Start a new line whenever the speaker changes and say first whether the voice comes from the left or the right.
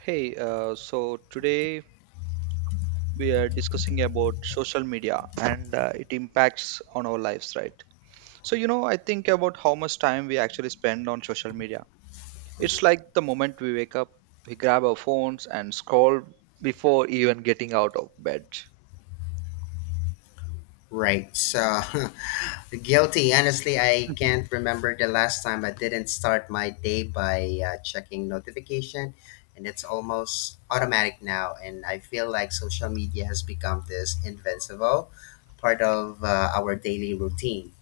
right: Hey, so today we are discussing about social media and it impacts on our lives, right? So, you know, I think about how much time we actually spend on social media. It's like the moment we wake up, we grab our phones and scroll before even getting out of bed.
left: Right. So guilty. Honestly, I
right: Mhm.
left: can't remember the last time I didn't start my day by checking notification, and it's almost automatic now. And I feel like social media has become this invincible part of our daily routine.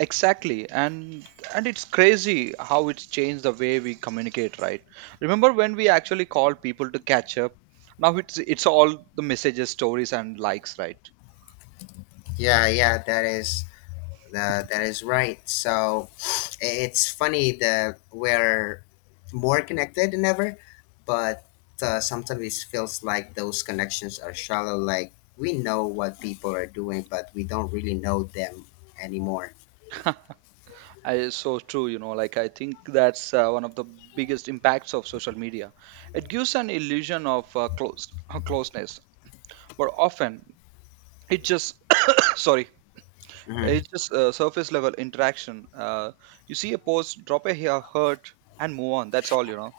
right: Exactly, and it's crazy how it's changed the way we communicate, right? Remember when we actually called people to catch up? Now it's all the messages, stories, and likes, right?
left: Yeah, yeah, that is right. So it's funny that we're more connected than ever, but sometimes it feels like those connections are shallow. Like we know what people are doing, but we don't really know them anymore.
right: I, so true, you know, like I think that's one of the biggest impacts of social media. It gives an illusion of close closeness, but often it just sorry,
left: Hmm.
right: it's just surface level interaction. You see a post, drop a hair hurt, and move on. That's all, you know.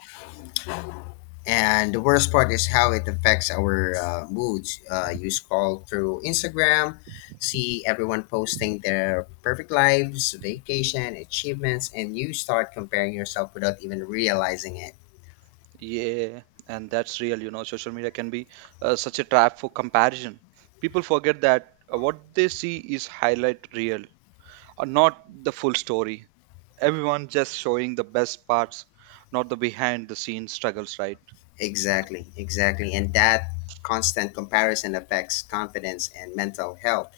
left: And the worst part is how it affects our moods. You scroll through Instagram, see everyone posting their perfect lives, vacation, achievements, and you start comparing yourself without even realizing it.
right: Yeah, and that's real, you know. Social media can be such a trap for comparison. People forget that what they see is highlight real, not the full story. Everyone just showing the best parts, not the behind the scenes struggles, right?
left: Exactly, exactly. And that constant comparison affects confidence and mental health.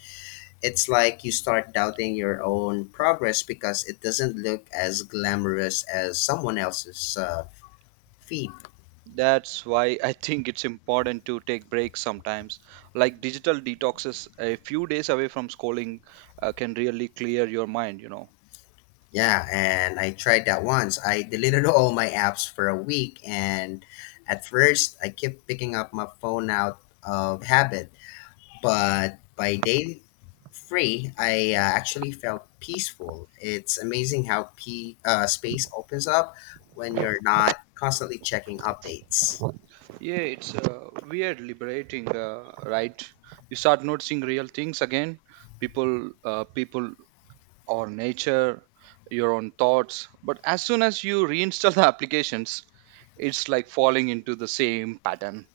left: It's like you start doubting your own progress because it doesn't look as glamorous as someone else's feed.
right: That's why I think it's important to take breaks sometimes. Like digital detoxes, a few days away from scrolling can really clear your mind.
left: Yeah, and I tried that once. I deleted all my apps for a week, and at first, I kept picking up my phone out of habit, but by day three, I actually felt peaceful. It's amazing how p space opens up when you're not constantly checking updates.
right: Yeah, it's weird, liberating, right? You start noticing real things again. People, people or nature, your own thoughts. But as soon as you reinstall the applications, it's like falling into the same pattern.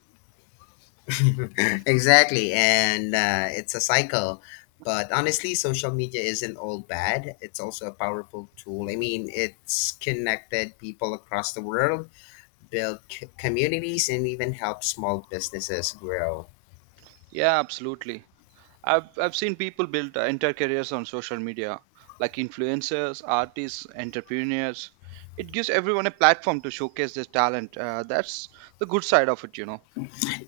left: Exactly, and it's a cycle. But honestly, social media isn't all bad. It's also a powerful tool. I mean, it's connected people across the world, built communities, and even helped small businesses grow.
right: Yeah, absolutely. I've seen people build entire careers on social media, like influencers, artists, entrepreneurs. It gives everyone a platform to showcase their talent. That's the good side of it.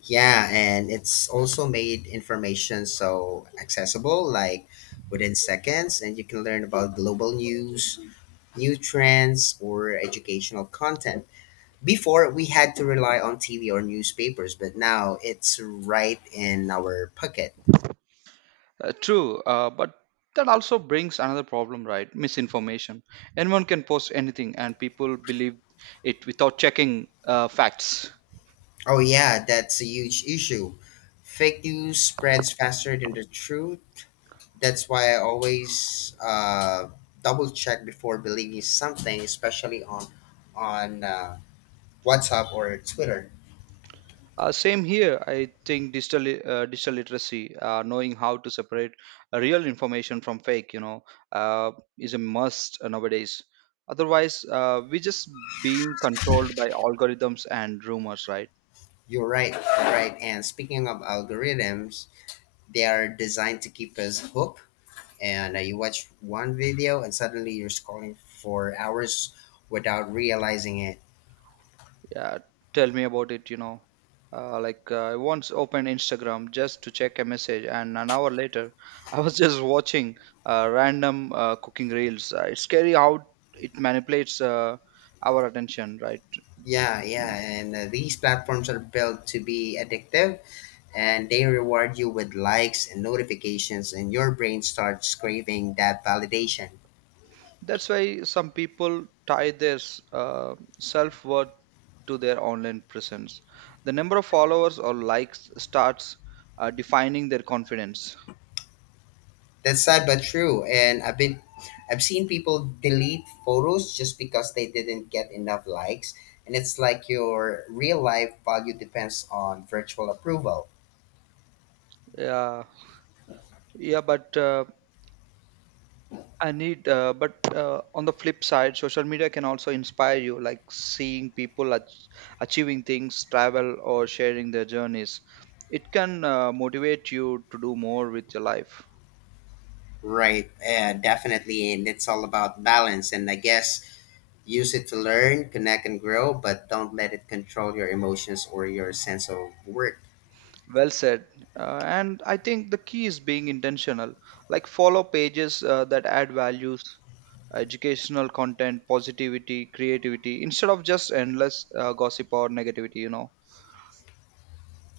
left: Yeah, and it's also made information so accessible, like within seconds, and you can learn about global news, new trends, or educational content. Before, we had to rely on TV or newspapers, but now it's right in our pocket.
right: True, but that also brings another problem, right? Misinformation. Anyone can post anything, and people believe it without checking facts.
left: Oh, yeah, that's a huge issue. Fake news spreads faster than the truth. That's why I always double check before believing something, especially on WhatsApp or Twitter.
right: Same here. I think digital literacy, knowing how to separate real information from fake, uh, is a must nowadays. Otherwise, we just being controlled by algorithms and rumors, right?
left: You're right. You're right. And speaking of algorithms, they are designed to keep us hooked. And you watch one video, and suddenly you're scrolling for hours without realizing it.
right: Yeah, tell me about it. You know, I once opened Instagram just to check a message, and an hour later, I was just watching random cooking reels. It's scary how it manipulates our attention, right?
left: Yeah, yeah. And these platforms are built to be addictive, and they reward you with likes and notifications, and your brain starts craving that validation.
right: That's why some people tie their self worth to their online presence. The number of followers or likes starts defining their confidence.
left: That's sad but true. And I've seen people delete photos just because they didn't get enough likes. And it's like your real life value depends on virtual approval.
right: Yeah, yeah, but I need. But on the flip side, social media can also inspire you, like seeing people achieving things, travel, or sharing their journeys. It can motivate you to do more with your life.
left: Right. Definitely. And it's all about balance. And I guess use it to learn, connect, and grow, but don't let it control your emotions or your sense of worth.
right: Well said. And I think the key is being intentional, like follow pages that add values, educational content, positivity, creativity, instead of just endless gossip or negativity, you know.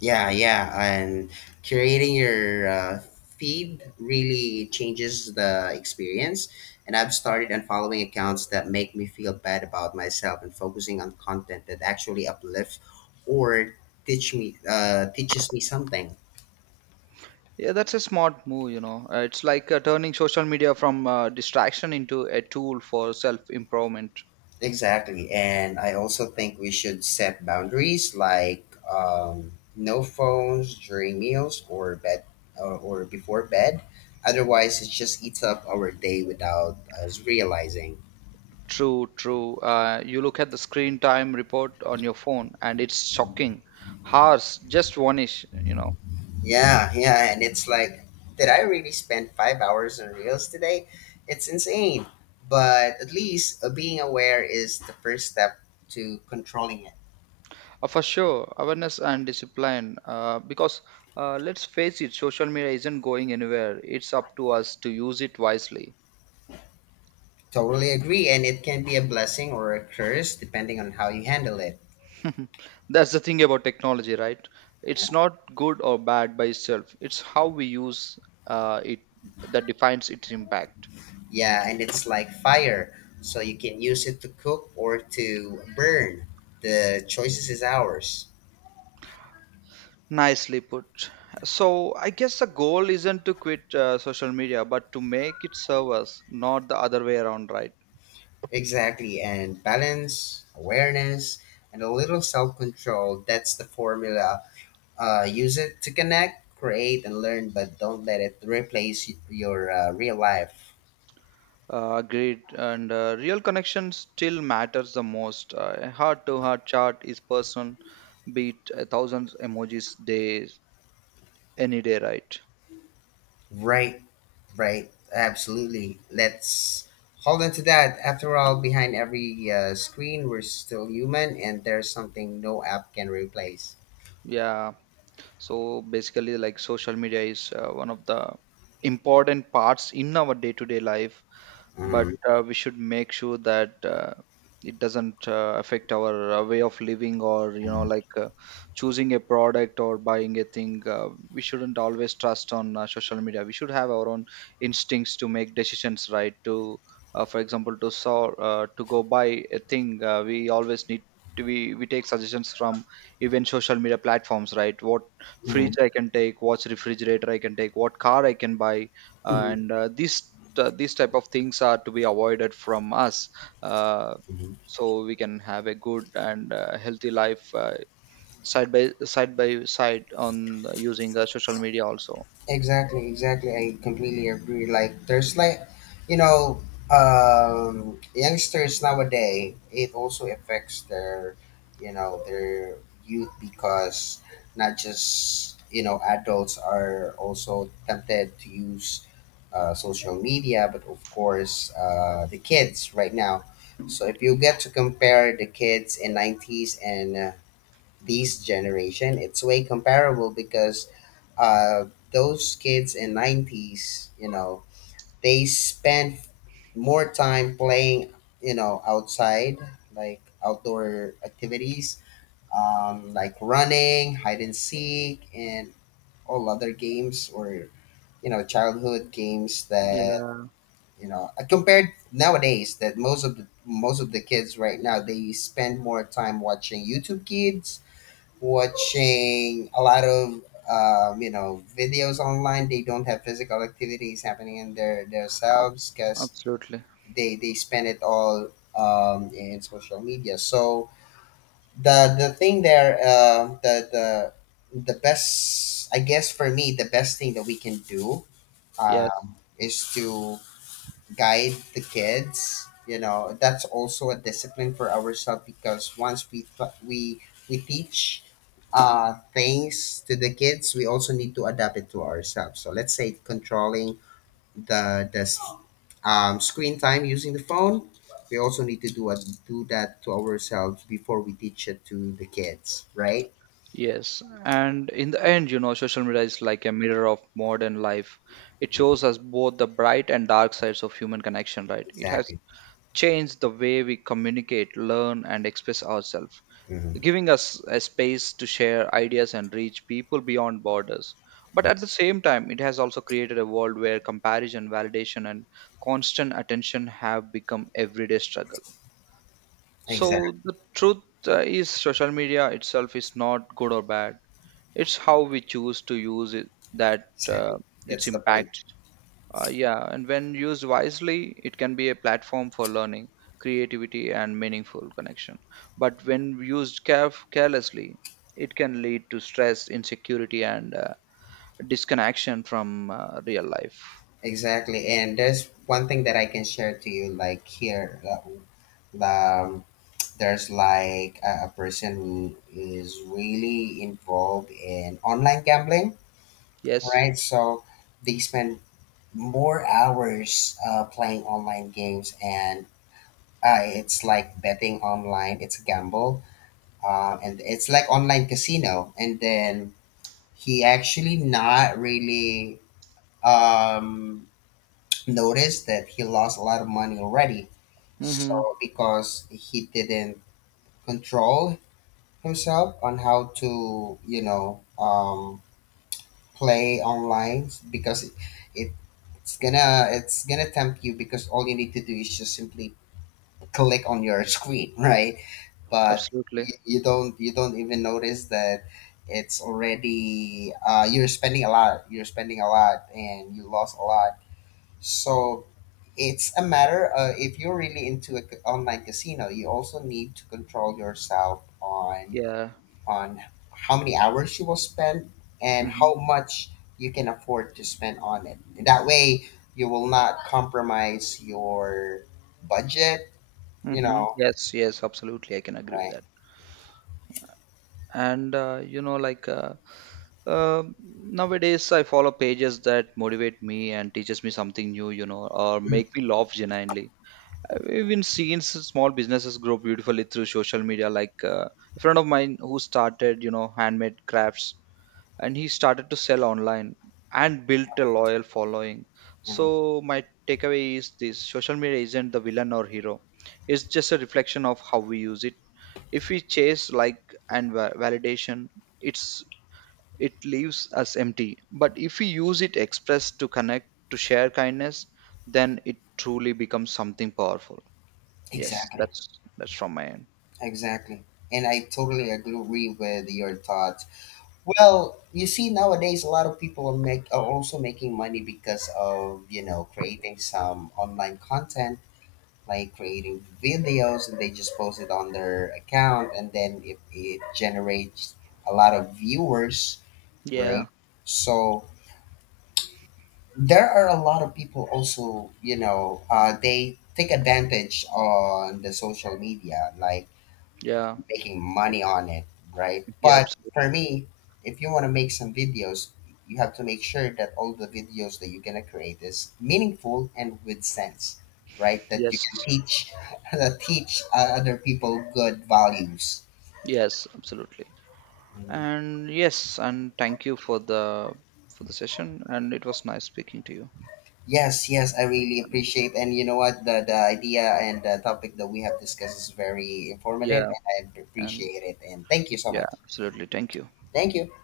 left: Yeah, yeah, and creating your feed really changes the experience. And I've started unfollowing accounts that make me feel bad about myself and focusing on content that actually uplifts or teaches me something.
right: Yeah, that's a smart move, you know. It's like turning social media from distraction into a tool for self improvement.
left: Exactly, and I also think we should set boundaries, like no phones during meals or bed or before bed. Otherwise, it just eats up our day without us realizing.
right: True, true. You look at the screen time report on your phone, and it's shocking. Hours just vanish, you know.
left: Yeah, yeah, and it's like, did I really spend 5 hours on reels today? It's insane. But at least being aware is the first step to controlling it.
right: For sure, awareness and discipline. Because let's face it, social media isn't going anywhere. It's up to us to use it wisely.
left: Totally agree, and it can be a blessing or a curse depending on how you handle it.
right: That's the thing about technology, right? It's not good or bad by itself. It's how we use it that defines its impact.
left: Yeah, and it's like fire, so you can use it to cook or to burn. The choices is ours.
right: Nicely put. So I guess the goal isn't to quit social media, but to make it serve us, not the other way around, right?
left: Exactly, and balance, awareness, and a little self control. That's the formula. Use it to connect, create, and learn, but don't let it replace your real life.
right: Agreed. And real connection still matters the most. A heart to heart chat is personal, beat a thousand emojis days any day, right?
left: Right, right, absolutely. Let's hold on to that. After all, behind every screen, we're still human, and there's something no app can replace.
right: Yeah. So basically, like social media is one of the important parts in our day to day life, but
left: Mhm,
right: we should make sure that it doesn't affect our way of living or you know,
left: mhm,
right: like choosing a product or buying a thing. We shouldn't always trust on social media. We should have our own instincts to make decisions, right? to For example, to go buy a thing, we always need to, we take suggestions from even social media platforms, right? What
left: mhm,
right: fridge I can take, what refrigerator I can take, what car I can buy,
left: mhm,
right: and these type of things are to be avoided from us, uh,
left: mhm.
right: so we can have a good and healthy life, side by side on using social media also.
left: Exactly, exactly. I completely agree. Like there's like, you know, youngsters nowadays. It also affects their youth, because not just adults are also tempted to use social media, but of course the kids right now. So if you get to compare the kids in 90s and this generation, it's way comparable, because uh, those kids in 90s they spent more time playing outside, like outdoor activities, like running hide and seek and all other games, or childhood games that
right: Yeah,
left: compared nowadays that most of the kids right now, they spend more time watching YouTube kids, watching a lot of videos online. They don't have physical activities happening in their themselves,
right: ab-
left: because
right: absolutely.
left: they spend it all in social media. So the thing there, the best I guess for me the best thing that we can do,
right: Yes,
left: is to guide the kids. That's also a discipline for ourselves, because once we pl- we teach things to the kids, we also need to adapt it to ourselves. So let's say controlling the screen time, using the phone. We also need to do that to ourselves before we teach it to the kids, right?
right: yes. And in the end, you know, social media is like a mirror of modern life. It shows us both the bright and dark sides of human connection, right? It has
left: Exactly.
right: changed the way we communicate, learn, and express ourselves,
left: Mhm.
right: giving us a space to share ideas and reach people beyond borders. But at the same time, it has also created a world where comparison, validation, and constant attention have become everyday struggle.
left: Exactly,
right: So the truth is, social media itself is not good or bad. It's how we choose to use it that
left: exactly.
right: its
left: That's the point.
right: impact. Yeah, and when used wisely, it can be a platform for learning, creativity, and meaningful connection. But when used carelessly, it can lead to stress, insecurity, and disconnection from real life.
left: Exactly, and there's one thing that I can share to you. Like here, there's like a person who is really involved in online gambling,
right: Yes.
left: right? So they spend more hours playing online games, and it's like betting online. It's a gamble, and it's like online casino. And then he actually not really um noticed that he lost a lot of money already.
right: Mm-hmm.
left: So because he didn't control himself on how to, play online, because it it's gonna tempt you, because all you need to do is just simply click on your screen, right? But
right: Absolutely.
left: you don't even notice that it's already, you're spending a lot, and you lost a lot. So it's a matter, if you're really into a c online casino, you also need to control yourself on
right: Yeah.
left: on how many hours you will spend and
right: Mm-hmm.
left: how much you can afford to spend on it. That way, you will not compromise your budget. You
right: Mm-hmm.
left: know,
right: Yes. Yes. Absolutely. I can agree with
left: right?
right: that. And nowadays, I follow pages that motivate me and teaches me something new, you know, or
left: Mm,
right: make me laugh genuinely. We've been seeing small businesses grow beautifully through social media. Like a friend of mine who started, you know, handmade crafts, and he started to sell online and built a loyal following.
left: mm.
right: So my takeaway is this: social media isn't the villain or hero. It's just a reflection of how we use it. If we chase like and validation, it's it leaves us empty. But if we use it express to connect, to share kindness, then it truly becomes something powerful. Yes,
left: Exactly,
right: that's from my end.
left: exactly. And I totally agree with your thoughts. Well, you see, nowadays a lot of people are also making money because of creating some online content, like creating videos, and they just post it on their account, and then it generates a lot of viewers, right?
right: Yeah,
left: So there are a lot of people also, they take advantage on the social media, like
right: yeah,
left: making
right: I,
left: money on it, right?
right: yeah,
left: But for
right: absolutely.
left: me, if you want to make some videos, you have to make sure that all the videos that you're gonna create is meaningful and with sense, right? That you
right: Yes,
left: can teach, that teach other people good values.
right: yes, absolutely.
left: Mhm.
right: And yes, and thank you for the session. And it was nice speaking to you.
left: Yes, yes, I really
right: And
left: appreciate. And you know what? The idea and the topic that we have discussed is very informative,
right: yeah,
left: and I
right: and
left: appreciate it. And thank you so
right: yeah,
left: much.
right: absolutely. Thank you.
left: Thank you.